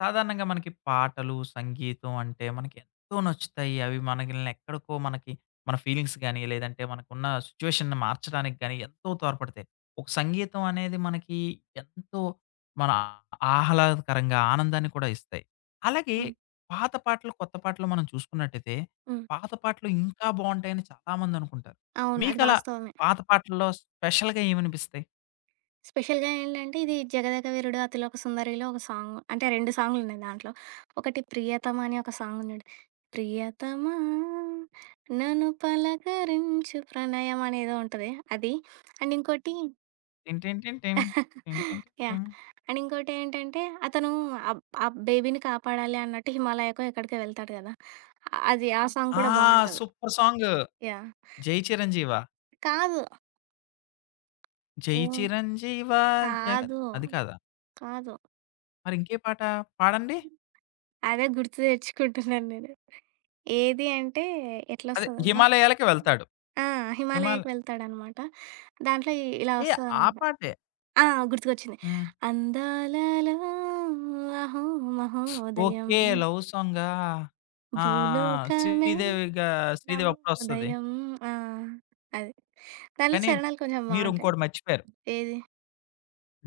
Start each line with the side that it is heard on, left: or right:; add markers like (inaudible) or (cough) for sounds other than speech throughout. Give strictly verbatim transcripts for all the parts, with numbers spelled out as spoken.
left: సాధారణంగా మనకి పాటలు, సంగీతం అంటే మనకి ఎంతో నచ్చుతాయి. అవి మనల్ని ఎక్కడికో మనకి మన ఫీలింగ్స్ గాని, లేదంటే మనకున్న సిట్యుయేషన్‌ని మార్చడానికి గాని ఎంతో తోడ్పడతాయి. ఒక సంగీతం అనేది మనకి ఎంతో మన ఆహ్లాదకరంగా ఆనందాన్ని కూడా ఇస్తాయి. అలాగే
right: హ్మ్.
left: పాత పాటలు, కొత్త పాటలు మనం చూసుకున్నట్టయితే
right: హ్మ్.
left: పాత పాటలు ఇంకా బావుంటాయని చాలామంది అనుకుంటారు.
right: అవును. అది
left: మీకలా
right: వాస్తవమే.
left: పాత పాటల్లో స్పెషల్‌గా ఏమనిపిస్తాయి?
right: స్పెషల్‌గా ఏంటంటే ఇది 'జగదేక వీరుడు అతిలోక సుందరిలో' ఒక సాంగ్. అంటే రెండు సాంగులున్నాయి దాంట్లో. ఒకటి 'ప్రియతమ' అని ఒక సాంగ్ ఉంది చూడు. ప్రియతమా నన్ను పలకరించు ప్రణయం అనేదో ఉంటది. అది. అండ్ ఇంకోటి.
left: టిన్ టిన్ టిన్ టిన్, టిన్ టిన్ టిన్
right: యాహ్!
left: టిన్.
right: అండ్ ఇంకోటి ఏంటంటే అతను ఆహ్, ఆ బేబీని కాపాడాలి అన్నట్టు హిమాలయకో ఎక్కడికో వెళ్తాడు కదా! ఆ- అది ఆ సాంగ్
left: ఆ!
right: కూడా బావుంటది.
left: Super song.
right: Yeah!
left: 'Jai Chiranjeeva'.
right: కాదు.
left: 'జై
right: హ్మ్.
left: చిరంజీవా జగన్'
right: కాదు.
left: అది కాదా?
right: కాదు.
left: మరి ఇంకే పాట పాడండి.
right: అదే గుర్తు తెచ్చుకుంటున్నాను నేను. ఏది అంటే
left: అదే
right: ఎట్లొస్తదబ్బా?
left: 'హిమాలయాలకి వెళ్తాడు.'
right: ఆ!
left: హిమాల
right: 'హిమాలయకి' వెళ్తాడనమాట. దాంట్లో ఇ ఇలా
left: ఏ ఆ
right: వస్తదనమాట.
left: పాటే.
right: ఆ! గుర్తుకొచ్చింది.
left: హ్మ్.
right: అందాలలో అహో మహోదయం
left: ఓకే. లవ్ సాంగా? ఆ!
right: భూలోకమే
left: శ్రీదేవిగా శ్రీదేవి అప్పుడొస్తది.
right: నవోదయం. ఆ! అది. దాంట్లో
left: కానీ
right: చరణాలు కొంచెం
left: మీరు
right: బావుంటాయి.
left: ఇంకోటి మర్చిపోయారు.
right: ఏది?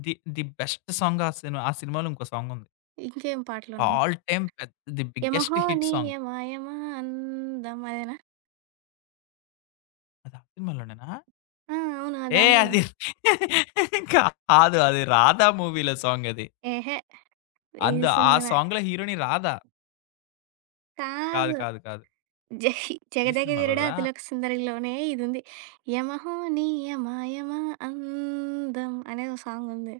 left: ది ది బెస్ట్ సాంగ్ ఆ సినిమా ఆ సినిమాలో ఇంకో సాంగ్ ఉంది.
right: ఇంకేం పాటలున్నాయి?
left: ఆల్ టైమ్ పెద్ద ది బిగ్గెస్ట్
right: 'యమహో
left: హిట్
right: నీ
left: సాంగ్.
right: యమయమ అందం' అదేనా?
left: అది ఆ సినిమాలోనేనా?
right: ఆ! అవును.
left: ఏ
right: దాంట్లో.
left: అది (laughs) కాదు. అది 'రాధా' మూవీలో సాంగ్ అది.
right: ఏహే! ఈ
left: అంద ఆ
right: సినిమానే.
left: సాంగ్‌లో హీరోయిన్ రాధా. కాదు,
right: కాదు.
left: కాదు, కాదు.
right: 'జహి
left: ఈ
right: 'జగదగ వీరుడు
left: సినిమాలోదా?
right: అతిలోక సుందరి'లోనే ఇదుంది. 'యమహో నీ అమాయమ అందం' అనే ఓ సాంగుంది.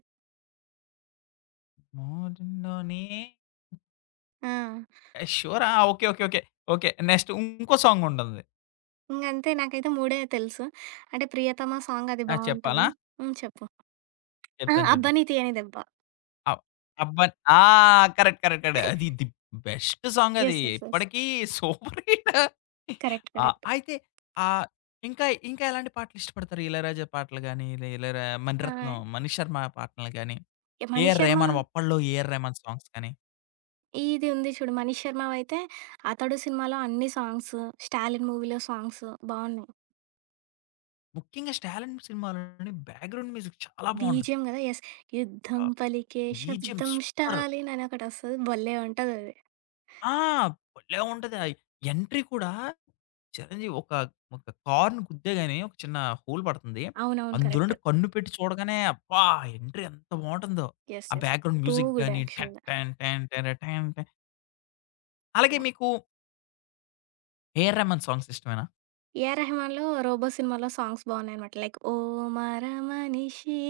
left: మోజులోనే
right: ఆ!
left: షూరా? Okay. Okay. Okay. Okay. Next ఇంకో సాంగ్ ఉంటుంది.
right: ఇంగంతే నాకైతే మూడు తెలుసు. అంటే 'ప్రియతమ' సాంగ్ అది
left: ఆ! చెప్పాలా?
right: బావుంటది. హ్మ్. చెప్పు. ఆ!
left: చెప్తాను
right: 'అబ్బా
left: చూడండి.
right: నీ తీయని దెబ్బ.'
left: అవ్ అబ్బన్ ఆ! కరెక్ట్. కరెక్ట్. కరెక్ట్. అది ది బెస్ట్ సాంగ్ అది.
right: యెస్. యెస్. యెస్.
left: ఇప్పటికి సూపర్ హిట్.
right: కరెక్ట్.
left: ఆ!
right: కరెక్ట్.
left: అయితే ఆహ్, ఇంకా, ఇంకా ఎలాంటి పాటలు ఇష్టపడతారు? ఇళయరాజా పాటలు గాని, ఇలా ఇళయరా
right: ఆ!
left: మణిరత్నం, మణిశర్మ పాటలు గాని,
right: ఈ
left: ఏఆర్
right: 'మణిశర్మ'.
left: రెహమాన్ అప్పట్లో ఏఆర్ రెహమాన్ సాంగ్స్ గాని?
right: ఇది ఉంది చూడు 'మణిశర్మ'వయితే 'అతడు' సినిమాలో అన్ని సాంగ్స్, 'స్టాలిన్' మూవీలో సాంగ్స్ బావున్నాయి.
left: ముఖ్యంగా 'స్టాలిన్' సినిమాలోని బ్యాక్‌గ్రౌండ్ మ్యూజిక్ చాలా బావుంటుంది.
right: బీజీఎం గదా! యెస్.
left: ఆ!
right: యుద్ధం పలికే
left: బీజీఎం
right: శబ్దం
left: సూపర్.
right: స్టాలిన్ అని ఒకటొస్తది. భలే ఉంటదది.
left: ఆ! భలే ఉంటది. ఆ ఎంట్రీ కూడా చిరంజీవి ఒక, ఒక కార్‌ని గుద్దేగాని ఒక చిన్న హోల్ పడుతుంది.
right: అవునవును.
left: అందులో
right: కరెక్ట్.
left: నుండి కన్ను పెట్టి చూడగానే అబ్బా! ఎంట్రీ ఎంత బావుంటుందో.
right: యెస్.
left: ఆ
right: yes.
left: Background
right: too
left: music
right: good
left: గాని టన్
right: యాక్చువల్‌గా.
left: టన్ టన్ టన టన్ టన్. అలాగే
right: యాహ్!
left: మీకు ఏఆర్ రెహమాన్ సాంగ్స్ ఇష్టమేనా?
right: 'ఏఆర్ రెహమాన్‌లో' 'రోబో' సినిమాలో సాంగ్స్ బావున్నాయనమాట. లైక్ ఓ మరమనిషి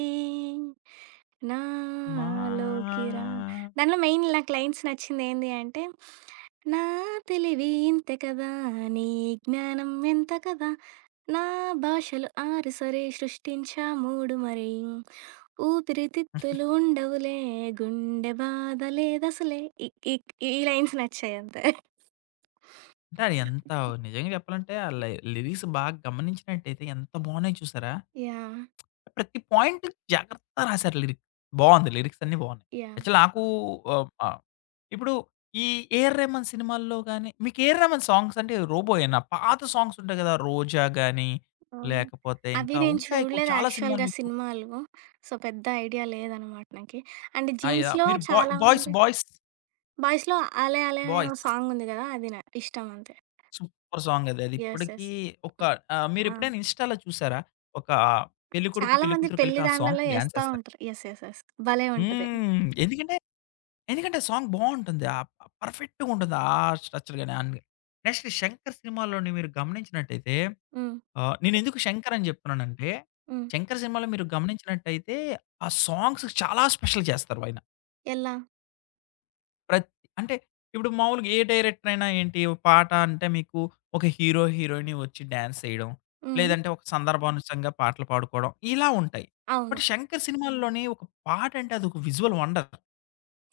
left: మా
right: నాలోకి రా. దాంట్లో మెయిన్ నాకు లైన్స్ నచ్చిందేంది అంటే, నా తెలివి ఇంతే కదా! నీ జ్ఞానం ఎంత కదా! నా భాషలు ఆరు సరే సృష్టించా మూడు మరి. ఊపిరితిత్తులు ఉండవులే గుండె బాధ లేదసలే. ఈ ఈ ఈ లైన్స్ నచ్చాయంతే.
left: అంటే అది ఎంత నిజంగా చెప్పాలంటే ఆ లై లిరిక్స్ బాగా గమనించినట్టయితే ఎంత బావున్నాయి చూసారా?
right: యాహ్!
left: ప్రతి పాయింట్ జాగ్రత్తగా రాసారు లిరిక్. బావుంది. లిరిక్స్ అన్నీ బావున్నాయి.
right: యాహ్!
left: యాక్చువల్ నాకు ఆహ్, ఆ! ఇప్పుడు ఈ 'ఏఆర్ రెహమాన్' సినిమాల్లో గాని మీకు 'ఏఆర్ రెహమాన్' సాంగ్స్ అంటే రోబోయేనా? పాత సాంగ్స్ ఉంటాయి కదా! 'రోజా' గాని,
right: అవును.
left: లేకపోతే
right: అవి
left: ఇంకా
right: నేను
left: ఉంటాయి కొ
right: చూడలేదు
left: చాలా సినిమాలు
right: యాక్చువల్‌గా
left: మీకు.
right: సినిమాలు. సో, పెద్ద ఐడియా లేదనమాట నాకి. అండ్
left: ఆ! యాహ్!
right: జీన్స్‌లో
left: మీరు బాయ్
right: చాలా
left: బాయ్స్,
right: ఉంది.
left: బాయ్స్,
right: 'బాయ్స్‌లో' 'ఆలే ఆలే' అనే ఓ
left: బాయ్స్
right: సాంగుంది గదా! అది నా ఇష్టం అంతే.
left: సూపర్ సాంగ్ అది. అది
right: యెస్.
left: ఇప్పటికీ
right: యెస్.
left: ఒక
right: ఆ!
left: ఆహ్,
right: ఆ!
left: మీరెప్పుడైనా ఇన్‌స్టాలో చూసారా? ఒక పెళ్ళికొడుకు,
right: చాలా మంది
left: పెళ్ళికూతురు కలిపి
right: పెళ్లి
left: ఆ
right: దాండ్లలో
left: సాంగ్‌కి డాన్స్
right: యేస్తా
left: ఎస్తారు.
right: ఉంటారు. యెస్. యెస్. యెస్. భలే ఉంటది.
left: హ్మ్. ఎందుకంటే ఎందుకంటే సాంగ్ బావుంటుంది. ఆహ్, ప పర్ఫెక్ట్‌గుంటుంది. ఆ స్ట్రక్చర్ గాని అన్ని. నెక్స్ట్ 'శంకర్' సినిమాలోని మీరు గమనించినట్టయితే
right: హ్మ్.
left: ఆహ్, నేనెందుకు 'శంకర్' అని చెప్తున్నానంటే
right: హ్మ్.
left: 'శంకర్' సినిమాలో మీరు గమనించినట్టయితే ఆ సాంగ్స్ చాలా స్పెషల్ చేస్తారు ఆయన.
right: ఎలా?
left: ప్రత్ అంటే ఇప్పుడు మామూలుగా ఏ డైరెక్టర్ అయినా ఏంటి పాట అంటే మీకు ఒక హీరో, హీరోయిన్ వచ్చి డాన్స్ చేయడం.
right: హ్మ్.
left: లేదంటే ఒక సందర్భానుసంగా పాటలు పాడుకోవడం ఇలా ఉంటాయి.
right: అవును.
left: బట్ 'శంకర్' సినిమాల్లోని ఒక పాట అంటే అదొక visual wonder.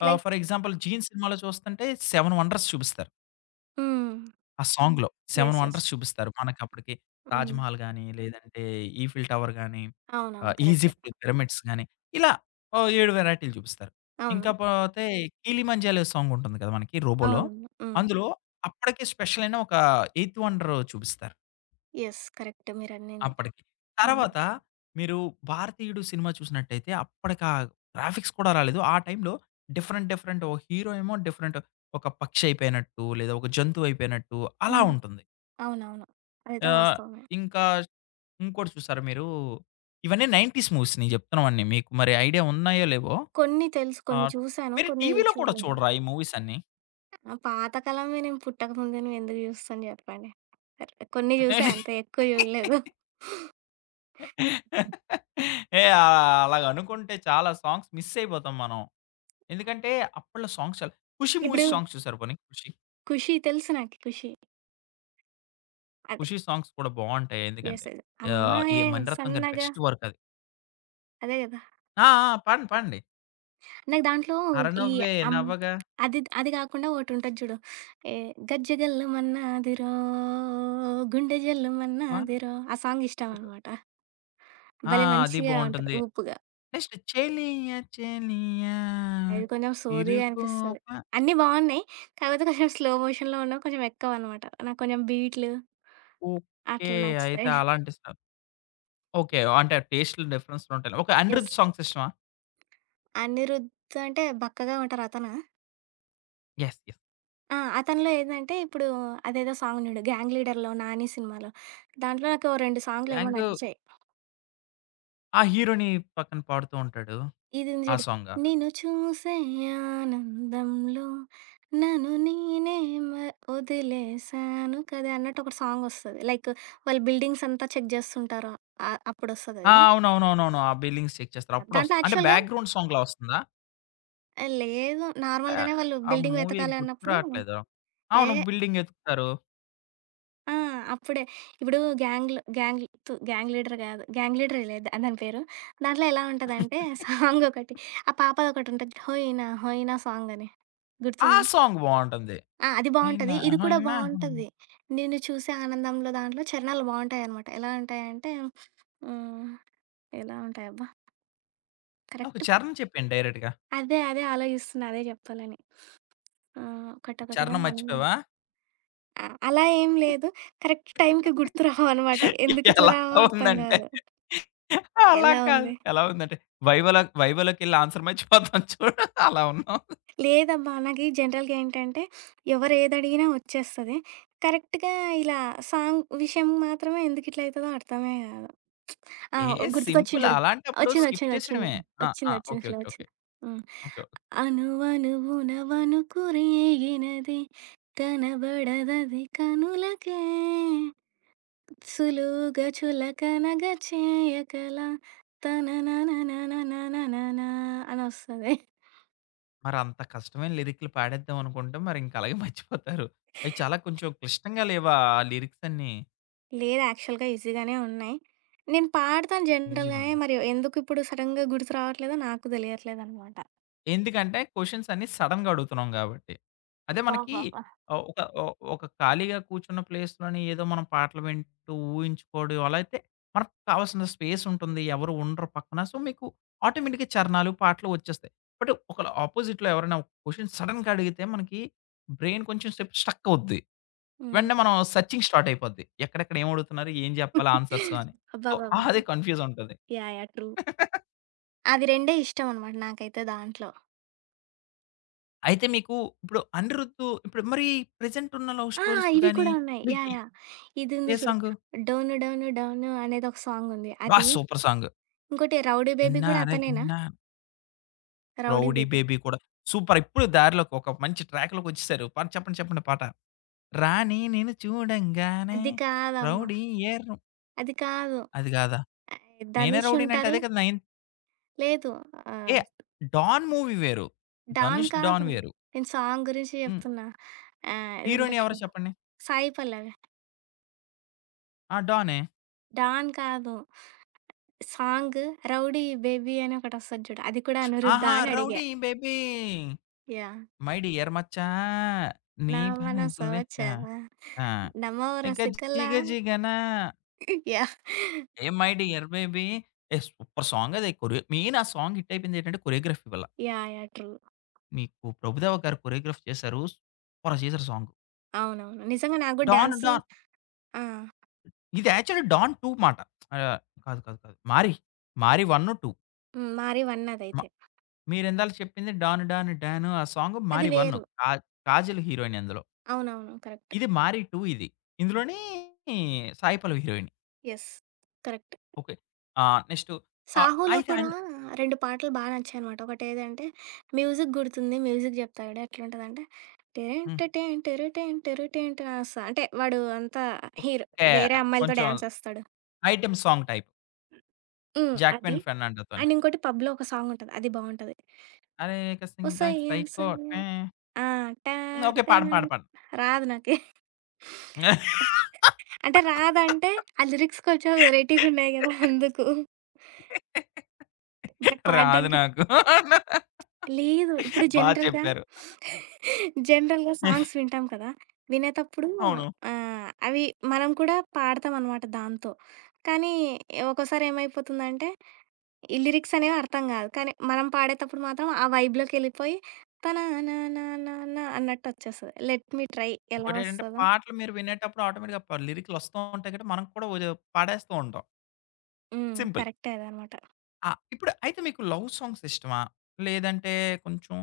left: Ah,
right: like
left: for example 'jean' సినిమాలో చూస్తంటే ఏడు వండర్స్ చూపిస్తారు.
right: హ్మ్.
left: ఆ హ్మ్. సాంగ్‌లో ఏడు
right: యెస్. యెస్.
left: వండర్స్ చూపిస్తారు. మనకప్పటికి 'తాజ్
right: హ్మ్.
left: మహల్' గాని, లేదంటే 'ఈఫిల్ టవర్' గాని, ఆహ్,
right: అవునవును. కరెక్టే.
left: 'ఈజిప్ట్ పిరమిడ్స్' గాని, ఇలా ఓహ్, ఏడు వెరైటీలు చూపిస్తారు.
right: అవును.
left: ఇంకా పోతే 'కీలిమంజి' అనే సాంగ్ ఉంటుంది కదా! మనకి 'రోబో'లో.
right: అవునండి. హ్మ్.
left: అందులో అప్పటికి స్పెషల్ అయిన ఒక ఎయిత్ వండర్ చూపిస్తారు.
right: యెస్. కరెక్ట్ మీరన్నింది.
left: అప్పటికి.
right: హ్మ్.
left: తర్వాత మీరు 'భారతీయుడు' సినిమా చూసినట్టయితే అప్పటికి ఆ గ్రాఫిక్స్ కూడా రాలేదు. ఆ టైంలో డిఫరెంట్ డిఫరెంట్ ఓ హీరో ఏమో డిఫరెంట్ ఒక పక్షి అయిపోయినట్టు, లేదా ఒక జంతువు అయిపోయినట్టు అలా
right: హ్మ్.
left: ఉంటుంది.
right: అవునవును. అదైతే
left: ఆహ్,
right: వాస్తవమే.
left: ఇంకా ఇంకోటి చూసారా మీరు? ఇవన్నీ తొంభైస్ మూవీస్ నేను చెప్తున్నవన్నీ. మీకు మరి ఐడియా ఉన్నాయో లేవో.
right: కొన్ని తెలుసు, కొన్ని
left: ఆహ్,
right: చూసాను,
left: మీరు
right: కొన్ని
left: టీవీలో కూడా
right: చూడలేదు.
left: చూడరా ఈ మూవీస్ అన్నీ?
right: ఆ పాత కాలంవి నేను పుట్టక ముందే నేనెందుకు చూస్తాను చెప్పండి. సరే, కొన్ని చూసా అంతే ఎక్కువ చూడలేదు.
left: (laughs) ఏ ఆహ్, అలాగనుకుంటే చాలా సాంగ్స్ మిస్ అయిపోతాం మనం. ఎందుకంటే అప్పట్లో సాంగ్స్ చాలా 'ఖుషి'
right: ఇప్పుడు
left: మూవీస్ సాంగ్స్ చూసారా పోనీ 'ఖుషి'?
right: 'ఖుషి' తెలుసు నాకి 'ఖుషి' అదే.
left: 'ఖుషి' సాంగ్స్ కూడా బావుంటాయి. ఎందుకంటే
right: యెస్. యెస్.
left: ఆహ్, ఏ
right: అమ్మాయే
left: మణిరత్నం గారి
right: సన్నగా.
left: బెస్ట్ వర్క్ అది.
right: అదే గదా!
left: ఆ! ఆ! పాడండి. పాడండి.
right: నాకు దాంట్లో ఈ
left: 'అరనవ్వే
right: అమ్,
left: నవ్వగా
right: అది అది గాకుండా ఒకటుంటది చూడు. ఏ గజ్జె గల్లుమన్నదిరో గుండె
left: వన్
right: జల్లుమన్నదిరో ఆ సాంగ్
left: జీరో'.
right: ఇష్టమనమాట.
left: ఆ!
right: భలే
left: అది
right: మంచిగా ఉంటది
left: బావుంటుంది.
right: ఊపుగా.
left: నెక్స్ట్ 'చెలియా చెలియా
right: అది కొంచెం సోదిగా అనిపిస్తది.
left: తిరుకోప'.
right: అన్నీ బావున్నాయి. కాకపోతే కొంచెం స్లో మోషన్‌లో ఉన్నవి కొంచెం ఎక్కువనమాట. నాకు కొంచెం బీట్లు
left: ఓకే.
right: అట్లా
left: అయితే
right: నచ్చుతాయి.
left: అలాంటి సా ఓకే. అంటే టేస్ట్‌లు డిఫరెన్స్‌లు ఉంటాయి. ఓకే.
right: యెస్.
left: 'అనిరుద్' సాంగ్స్ ఇష్టమా?
right: అనిరుద్ అంటే బక్కగా ఉంటారు అతనా?
left: యెస్. యెస్.
right: ఆ! అతనిలో ఏందంటే ఇప్పుడు అదేదో సాంగ్ చూడు 'గ్యాంగ్ లీడర్‌లో' 'నాని' సినిమాలో దాంట్లో నాకు ఓ రెండు సాంగ్‌లేమో
left: 'థాంక్ యూ'
right: నచ్చాయి.
left: ఆ హీరోని పక్కన పాడుతూ ఉంటాడు.
right: ఇది ఉంది
left: ఆ
right: చూడు.
left: సాంగా?
right: నిన్ను చూసే ఆనందంలో నన్ను నేనే మ- వదిలేశాను కదా అన్నట్టు ఒక సాంగ్ వస్తుంది లైక్ వాళ్ళు బిల్డింగ్స్ అంతా చెక్ చేస్తుంటారు. ఆ- అప్పుడు వస్తుంది
left: ఆ!
right: అది.
left: అవునవునవునవును. ఆ బిల్లింగ్స్ చెక్ చేస్తారు. అప్పుడొస్త
right: దాంట్లో
left: అంటే
right: యాక్చువల్గా
left: బ్యాక్‌గ్రౌండ్ సాంగ్‌లా వస్తుందా?
right: లేదు,
left: ఆహ్,
right: నార్మల్గానే వాళ్ళు
left: ఆ
right: బిల్డింగ్
left: మూవీ
right: వెతకాలి
left: గుర్తు
right: అన్నప్పుడు
left: రావట్లేదు. అవును.
right: ఏ
left: బిల్డింగ్ ఎతుకుతారు.
right: ఆ, అప్పుడే ఇప్పుడు గ్యాంగ్ గ్యాంగ్ గ్యాంగ్ లీడర్ కాదు, గ్యాంగ్ లీడర్ లేదు దాని పేరు. దాంట్లో ఎలా ఉంటదంటే సాంగ్ ఒకటి ఆ పాపది ఒకటి ఉంటుంది హోయినా హోయినా సాంగ్ అని
left: ఆ
right: గుర్తుంది.
left: సాంగ్ బావుంటుంది.
right: ఆ! అది బావుంటది.
left: అయినా
right: ఇది కూడా
left: అయినా
right: బావుంటది. నిన్ను చూసే ఆనందంలో దాంట్లో చరణాలు బావుంటాయనమాట. ఎలా ఉంటాయంటే హ్మ్. ఎలా ఉంటాయబ్బా!
left: ఒక
right: కరెక్ట్.
left: చరణం చెప్పేయండి డైరెక్ట్‌గా.
right: అదే అదే ఆలోచిస్తున్నా, అదే జెప్పాలని. ఆహ్, ఒకటొకటిగా
left: చరణం
right: పనులు.
left: మర్చిపోయావా?
right: ఆ! అలా ఏం లేదు. కరెక్ట్ టైంకి గుర్తు రావనమాట. ఎందుకిట్లా
left: ఎలా
right: రావో అర్థం
left: ఉందంటే
right: గాదు.
left: అలా
right: ఎలా
left: కాదు.
right: ఉంది?
left: ఎలా ఉందంటే వైవలో వైవోలోకెళ్ళి ఆన్సర్ మర్చిపోతాం చూడు అలా ఉన్నాం.
right: లేదబ్బా! నాకీ జనరల్‌గా ఏంటంటే ఎవరు ఏదడిగినా వచ్చేస్తది. కరెక్ట్‌గా ఇలా సాంగ్ విషయం మాత్రమే ఎందుకిట్లయితదో అర్థమే గాదు. ఆ!
left: ఏ
right: గుర్తుకొచ్చింది
left: సింపుల్
right: చూడు.
left: అలాంటప్పుడు స్కిప్
right: వచ్చిందొచ్చిందొచ్చింది.
left: చేసేయడమే. ఆ! ఆ!
right: వచ్చిందొచ్చింది.
left: ఓకే.
right: Slow
left: okay.
right: వచ్చింది. వచ్చింది. ఫ్లో వచ్చింది. హ్మ్.
left: ఓకే. ఓకే.
right: అనువనువున వణుకు రేగినది కనబడదది కనులకే సులువుగా చులకనగా చేయకల తననననననననా అనొస్తది.
left: మరంత కష్టమైన లిరిక్‌లు పాడేద్దాం అనుకుంటే మరింక అలాగే మర్చిపోతారు. అయి చాలా కొంచెం క్లిష్టంగా లేవా ఆ లిరిక్స్ అన్నీ?
right: లేదు యాక్చువల్‌గా ఈజీగానే ఉన్నాయి. నేను పాడతాను
left: ఈజీగా
right: జనరల్‌గానే,
left: ఉన్నాయా?
right: మరి ఎందుకిప్పుడు సడెన్‌గా గుర్తు రావట్లేదో నాకు తెలియట్లేదనమాట.
left: ఎందుకంటే క్వెషన్స్ అన్నీ సడెన్‌గా అడుగుతున్నాం కాబట్టి. అదే మనకి
right: అబ్బబ్బబ్బా!
left: ఆహ్, ఒక ఒ ఒక ఖాళీగా కూర్చున్న ప్లేస్‌లోని ఏదో మనం పాటలు వింటూ ఊహించుకోవడం అలా అయితే మనకు కావాల్సిన స్పేస్ ఉంటుంది. ఎవరు ఉండరు పక్కన. సో, మీకు ఆటోమేటిక్‌గా చరణాలు, పాటలు వచ్చేస్తాయి. బట్ ఒకళ ఆపోజిట్‌లో ఎవరైనా ఒక క్వెషన్ సడెన్‌గా అడిగితే మనకి బ్రెయిన్ కొంచెం సేపు స్ట్రక్ అవుద్ది.
right: హ్మ్.
left: వెంటనే మనం సెర్చింగ్ స్టార్ట్ అయిపోద్ది. ఎక్కడెక్కడ ఏం అడుగుతున్నారు? ఏం చెప్పాలి ఆన్సర్స్ అని. సో,
right: అబ్బబ్బబ్బా!
left: అదే కన్‌ఫ్యూజ్ ఉంటది.
right: యాహ్! యాహ్! ట్రూ.
left: (laughs)
right: అవి రెండే ఇష్టమనమాట నాకైతే దాంట్లో.
left: అయితే మీకు ఇప్పుడు 'అనిరుద్ధు' ఇప్పుడు మరి ప్రెజెంట్ ఉన్న లవ్
right: ఆ!
left: స్టోరీస్
right: ఇవి
left: గాని
right: కూడా ఉన్నాయి.
left: మీకి
right: యాహ్! యాహ్! ఇదుంది
left: ఏ
right: చూడు.
left: సాంగు?
right: 'డోను డోను డోను' అనేది ఒక సాంగుంది.
left: బా
right: అది.
left: Super song.
right: ఇంకోటి 'రౌడీ బేబీ' కూడా
left: 'ఎన్నారై
right: అతనేనా?
left: ఎన్నా'
right: 'రౌడీ
left: 'రౌడీ
right: బేబీ'.
left: బేబీ' కూడా సూపర్. ఇప్పుడు దారిలోకి ఒక మంచి ట్రాక్‌లోకొచ్చేసారు. పాట చెప్పండి చెప్పండి పాట. రాణి నిన్ను చూడంగానే
right: అది కాదమ్మా!
left: రౌడీ ఏ రు
right: అది కాదు.
left: అది కాదా?
right: ఆహ్,
left: 'నేనే
right: 'ధనుష్'
left: రౌడీనంటే'
right: ఉంటారు.
left: అదే కదా! నైన్
right: లేదు.
left: ఏ
right: ఆహ్,
left: 'డాన్' మూవీ వేరు.
right: 'డాన్'
left: 'ధనుష్
right: కాదు.
left: డాన్' వేరు.
right: నేను సాంగ్ గురించి
left: హ్మ్.
right: చెప్తున్నా. ఆహ్, ఇది
left: హీరోయిన్
right: ఉంటది
left: ఎవరో
right: చూడు.
left: చెప్పండి?
right: 'సాయి పల్లవి'.
left: ఆ! డానే.
right: 'డాన్' కాదు. సాంగ్ 'రౌడీ బేబీ' అని ఒకటొస్తది చూడు. అది కూడా
left: ఆహా!
right: 'అనిరుద్ధా' అని అడిగా.
left: 'Rowdy baby
right: yeah!
left: My dear మచ్చా నీ
right: నా మనస
left: పలుకు నచ్చా'.
right: వచ్చావా
left: ఆ!
right: నమో
left: 'గజ్జి
right: రసికల్లా.
left: గజ్జిగన
right: యాహ్!
left: ఏ మై డియర్ బేబీ'. ఏ సూపర్ సాంగ్ అది. కొరియో మెయిన్ ఆ సాంగ్ హిట్ అయిపోయింది ఏంటంటే కొరియోగ్రఫీ వల్ల.
right: యాహ్! యాహ్! ట్రూ.
left: నీకు 'ప్రభుదేవా' గారు కొరియోగ్రాఫ్ చేశారు. సూపర్‌గా చేశారు సాంగ్.
right: అవునవును. నిజంగా నాకు గూడా
left: 'డాన్
right: డాన్స్.
left: డాన్'
right: ఆ!
left: ఇది యాక్చువల్లీ 'డాన్ టూ' మాట. ఆహ్, కాదు కాదు కాదు 'మారి'. 'మారి వన్, టూ.
right: హ్మ్. 'మారి వన్'
left: మ
right: అదైతే.
left: మీరిందాల చెప్పింది 'డాన్ డాన్ డాను' ఆ సాంగ్
right: అది
left: 'మారి వన్'
right: వేరు.
left: కా కాజల్ హీరోయిన్ అందులో.
right: అవునవును. కరెక్ట్.
left: ఇది 'మారి టూ' ఇది. ఇందులోని 'Sai Pallavi' heroine.
right: Yes. Correct.
left: Okay. ఆహ్, నెక్స్టు ఆహ్,
right: 'సాహోలో'
left: అయితే
right: కూడా
left: అన్
right: రెండు పాటలు బా నచ్చాయనమాట. ఒకటేదంటే మ్యూజిక్ గుర్తుంది. మ్యూజిక్ జెప్తా చూడు ఎట్లుంటదంటే
left: హ్మ్.
right: టెరెంటటెన్ టెరటెన్ టెరటెన్ అని వస్తది. అంటే వాడు అంతా హీరో
left: ఓకే.
right: వేరే అమ్మాయిలతో
left: కొంచెం
right: డాన్స్ ఏస్తాడు.
left: Item song type.
right: హ్మ్. అది.
left: 'జాక్విన్ ఫెర్నాండో‌తోని'.
right: అండ్ ఇంకోటి 'పబ్‌లో' ఒక సాంగ్ ఉంటది. అది బావుంటది.
left: 'అరేక సింగ
right: ఒసయ్య
left: సైకో
right: ఒసయ్య.
left: టే'.
right: ఆ!
left: హ్మ్.
right: టార
left: ఓకే.
right: టాన్.
left: పాడను. పాడను. పాడను.
right: రాదు నాకి. అంటే రాదంటే, ఆ లిరిక్స్ కొంచెం వెరైటీగున్నాయి గదా! అందుకు. బట్
left: రాదు
right: పాడడానికి
left: నాకు.
right: లేదు. ఇప్పుడు
left: బా
right: జనరల్‌గా,
left: చెప్పారు.
right: జనరల్‌గా సాంగ్స్ వింటాం కదా! వినేతప్పుడు
left: అవును.
right: ఆహ్, అవి మనం కూడా పాడతామనమాట దాంతో. కానీ ఒక్కోసారి ఏమైపోతుందంటే ఈ లిరిక్స్ అనేవి అర్థం కాదు. కానీ మనం పాడేతప్పుడు మాత్రం ఆ వైబ్‌లోకెళ్ళిపోయి తననానానానా అన్నట్టు వచ్చేస్తది. 'లెట్ మీ ట్రై' ఎలా
left: ఇంకోటేంటంటే
right: వస్తదో.
left: పాటలు మీరు వినేటప్పుడు ఆటోమేటిక్‌గా ప లిరిక్‌లొస్తూ ఉంటాయి కాబట్టి మనం కూడా ఒ పాడేస్తూ ఉంటాం.
right: హ్మ్.
left: సింపుల్.
right: కరెక్టే అదనమాట.
left: ఆ! ఇప్పుడు అయితే మీకు లవ్ సాంగ్స్ ఇష్టమా? లేదంటే కొంచెం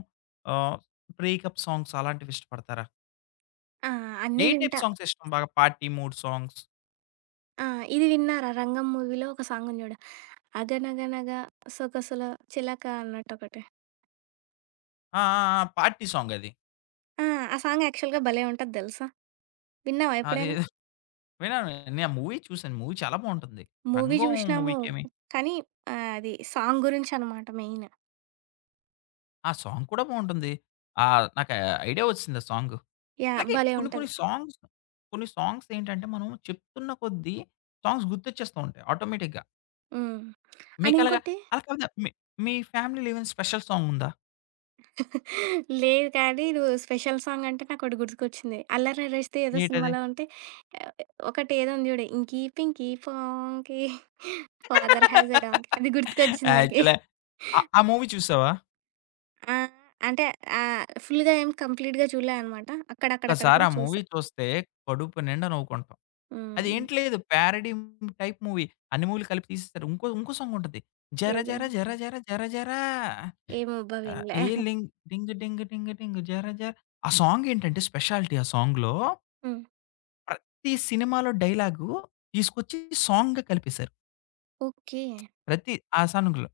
left: ఆహ్, బ్రేకప్ సాంగ్స్ అలాంటివి ఇష్టపడతారా?
right: ఆ! అన్నీ
left: ఏ టైప్
right: వింటా.
left: సాంగ్స్ ఇష్టం బాగా? Party mood songs.
right: ఆ! ఇది విన్నారా 'రంగం' మూవీలో ఒక సాంగ్ ఉంది చూడు. 'అగనగనగ సొగసుల చిలక' అన్నట్టొకటి.
left: ఆ! ఆ! ఆ! పార్టీ సాంగ్ అది.
right: ఆ! ఆ సాంగ్ యాక్చువల్‌గా భలే ఉంటది తెలుసా! విన్నావా ఎప్పుడైనా?
left: అదేదో విన్నాను. నేను ఆ మూవీ చూసాను. మూవీ చాలా బావుంటుంది.
right: మూవీ హ్మ్.
left: 'రంగం'
right: చూసినాము.
left: మూవీకేమి
right: కానీ ఆహ్, అది సాంగ్ గురించనమాట మెయిన్.
left: ఆ సాంగ్ కూడా బావుంటుంది. ఆహ్, నాకు ఐడియా వచ్చిసింది ఆ సాంగ్.
right: యాహ్!
left: అలాగే
right: భలే
left: కొన్ని
right: ఉంటది.
left: కొన్ని సాంగ్స్ కొన్ని సాంగ్స్ ఏంటంటే మనం చెప్తున్న కొద్దీ సాంగ్స్ గుర్తొచ్చేస్తూ ఉంటాయి ఆటోమేటిక్‌గా.
right: హ్మ్. అండ్
left: మీకలాగా
right: ఇంకోటి
left: అలా కాదు మీ మీ ఫ్యామిలీలో ఏమైనా స్పెషల్ సాంగ్ ఉందా?
right: లేదు కానీ, నువ్వు స్పెషల్ సాంగ్ అంటే నాకోటి గుర్తుకొచ్చింది. 'అల్లరి నరేష్'ది ఏదో
left: ఏంటది?
right: సినిమాలో ఉంటే ఆహ్, ఒకటేదో ఉంది చూడు. 'Inky pinky ponky father has a donkey' అది
left: (laughs)
right: గుర్తుకొచ్చింది నాకి.
left: యాక్చువలే ఆ ఆ మూవీ చూసావా?
right: ఆ! అంటే ఆహ్, ఫుల్‌గా ఏం కంప్లీట్‌గా చూడలే అనమాట.
left: ఒక్కసారి
right: అక్కడక్కడక్కడక్కడ
left: ఆ మూవీ
right: చూసా.
left: చూస్తే కడుపు నిండా నవ్వుకుంటాం.
right: హ్మ్.
left: అదేంటి లేదు ప్యారడీ టైప్ మూవీ. అన్ని మూవీలు కలిపి తీసేసారు. ఇంకో ఇంకో సాంగ్ ఉంటది. జర
right: ఏదో
left: జర జర జర జర జరా.
right: ఏమోబ్బా!
left: ఆహ్,
right: వినలే.
left: ఏ లింగ్ డింగ్ డింగ్ డింగ్ డింగ్ జర జర. ఆ సాంగ్ ఏంటంటే స్పెషాలిటీ ఆ సాంగ్‌లో
right: హ్మ్.
left: ప్రతి సినిమాలో డైలాగు తీసుకొచ్చి సాంగ్‌గా కలిపేసారు.
right: ఓకే.
left: ప్రతి ఆ సాంగ్‌లో.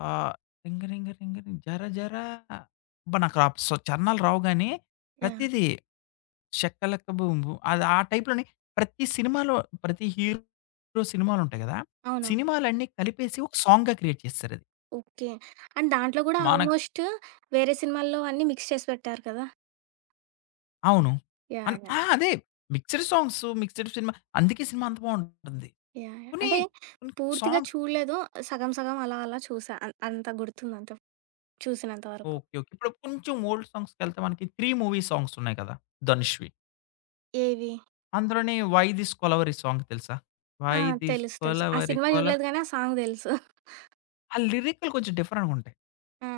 left: ఆహ్, 'రింగ్ రింగ్ రింగ్ రింగ్ జర జర'. అబ్బా! నాకు ఆ సొ చరణాలు రావు గానీ,
right: యాహ్!
left: ప్రతీదీ 'షెక్కలెక్క బూమ్ బూమ్' అది ఆ టైప్‌లోని ప్రతి సినిమాలో ప్రతి హీరో సినిమాలుంటాయి గదా!
right: అవునవును.
left: సినిమాలన్నీ కలిపేసి ఒక సాంగ్‌గా క్రియేట్ చేసేసారది.
right: ఓకే. అండ్ దాంట్లో గూడా
left: మనకు
right: ఆల్మోస్ట్ వేరే సినిమాల్లో అన్నీ మిక్స్ చేసి పెట్టారు కదా!
left: అవును. అన్
right: యాహ్!
left: ఆ!
right: యాహ్!
left: అదే మిక్స్‌డ్ సాంగ్స్, మిక్స్‌డ్ సినిమా అందుకే సినిమా అంత బావుంటుంది.
right: యాహ్! యాహ్!
left: కొన్ని
right: అంటే
left: కొన్ని
right: పూర్తిగా
left: సాంగ్స్.
right: చూడలేదు. సగం సగం అలా అలా చూసా. అం అంత గుర్తుందంత చూసినంత వరకు.
left: ఓకే. ఓకే. ఇప్పుడు కొంచెం ఓల్డ్ సాంగ్స్‌కెళ్తే మనకి 'త్రీ' మూవీ సాంగ్స్ ఉన్నాయి కదా! ధనుష్‌వి.
right: ఏవి?
left: అందులోని 'వై దిస్ కొలవెరీ' సాంగ్ తెలుసా?
right: ఆ!
left: 'వై దిస్
right: తెలుసు. తెలుసు. ఆ
left: కొలవెరీ
right: సినిమా
left: కొల'.
right: చూడలేదు గానీ ఆ సాంగ్ తెలుసు.
left: ఆ లిరిక్‌లు కొంచెం డిఫరెంట్‌గా ఉంటాయి.
right: ఆ!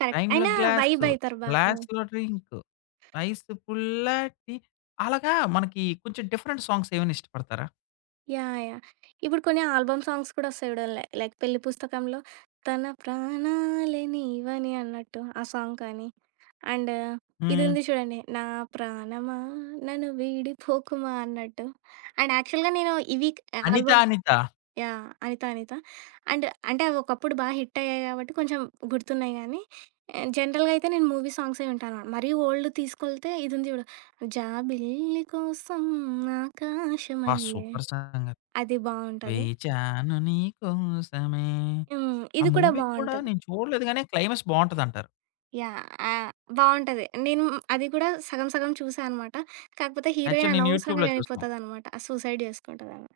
right: కరెక్ట్.
left: 'టైమ్‌లో
right: అయినా
left: గ్లాసు,
right: వైబ్ అయితారు బా. హ్మ్.
left: గ్లాస్‌లో డ్రింకు, ఐసు పుల్లటి'. అలాగా మనకి కొంచెం డిఫరెంట్ సాంగ్స్ ఏమైనా ఇష్టపడతారా?
right: యాహ్! యాహ్! ఇప్పుడు కొన్ని ఆల్బమ్ సాంగ్స్ కూడా వస్తాయి చూడు. లై లైక్ పెళ్లి పుస్తకంలో 'తన ప్రాణాలే నీవని' అన్నట్టు ఆ సాంగ్ కానీ, అండ్ ఇది
left: హ్మ్.
right: ఉంది చూడండి 'నా ప్రాణమా నన్ను వీడిపోకుమా' అన్నట్టు. అండ్ యాక్చువల్‌గా నేను ఇవి
left: 'Anitha
right: album.
left: Anitha'.
right: Yeah! 'Anitha Anitha'. And అంటే అవి ఒకప్పుడు బాగా హిట్ అయ్యాయి కాబట్టి కొంచెం గుర్తున్నాయి గానీ, ఆహ్, జనరల్‌గా అయితే నేను మూవీ సాంగ్సే వింటాను. మరీ ఓల్డ్ తీసుకెళ్తే ఇది ఉంది చూడు 'జాబిల్లి కోసం
left: ఆ!
right: ఆకాశమల్లె'
left: సూపర్ సంగతి.
right: అది బావుంటది.
left: 'వేచాను నీ కోసమే'.
right: హ్మ్.
left: ఆ
right: ఇది కూడా
left: మూవీ కూడా
right: బావుంటది.
left: నేను చూడలేదు గానీ క్లైమాక్స్ బావుంటదంటారు.
right: యాహ్! ఆహ్, బావుంటది. నేను అది కూడా సగం సగం చూసా అనమాట. కాకపోతే హీరోయిన్
left: యాక్చువల్ నేను
right: అనవసరంగా
left: యూట్యూబ్‌లో చూసాను.
right: చనిపోతదనమాట. సూసైడ్ చేసుకుంటదామె.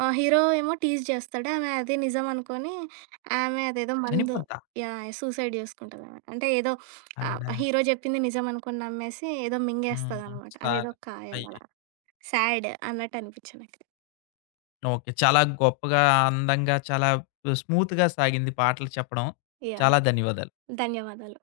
right: ఆహ్, హీరో ఏమో టీజ్ చేస్తాడు. ఆమె అది నిజం అనుకోని ఆమె అదేదో మందు.
left: చనిపోద్దా?
right: యాహ్! సూసైడ్ చేసుకుంటదామె. అంటే ఏదో ఆహ్,
left: అరెరే!
right: హీరో చెప్పింది నిజం అనుకోని నమ్మేసి ఏదో
left: హ్మ్.
right: మింగేస్తదనమాట.
left: సా
right: అదేదో
left: అయ్యయ్యో!
right: కాయలాగా. సాడ్ అన్నట్టు అనిపించింది నాకు.
left: ఓకే. చాలా గొప్పగా, అందంగా, చాలా స్మూత్‌గా సాగింది పాటలు చెప్పడం.
right: యాహ్!
left: చాలా ధన్యవాదాలు.
right: ధన్యవాదాలు.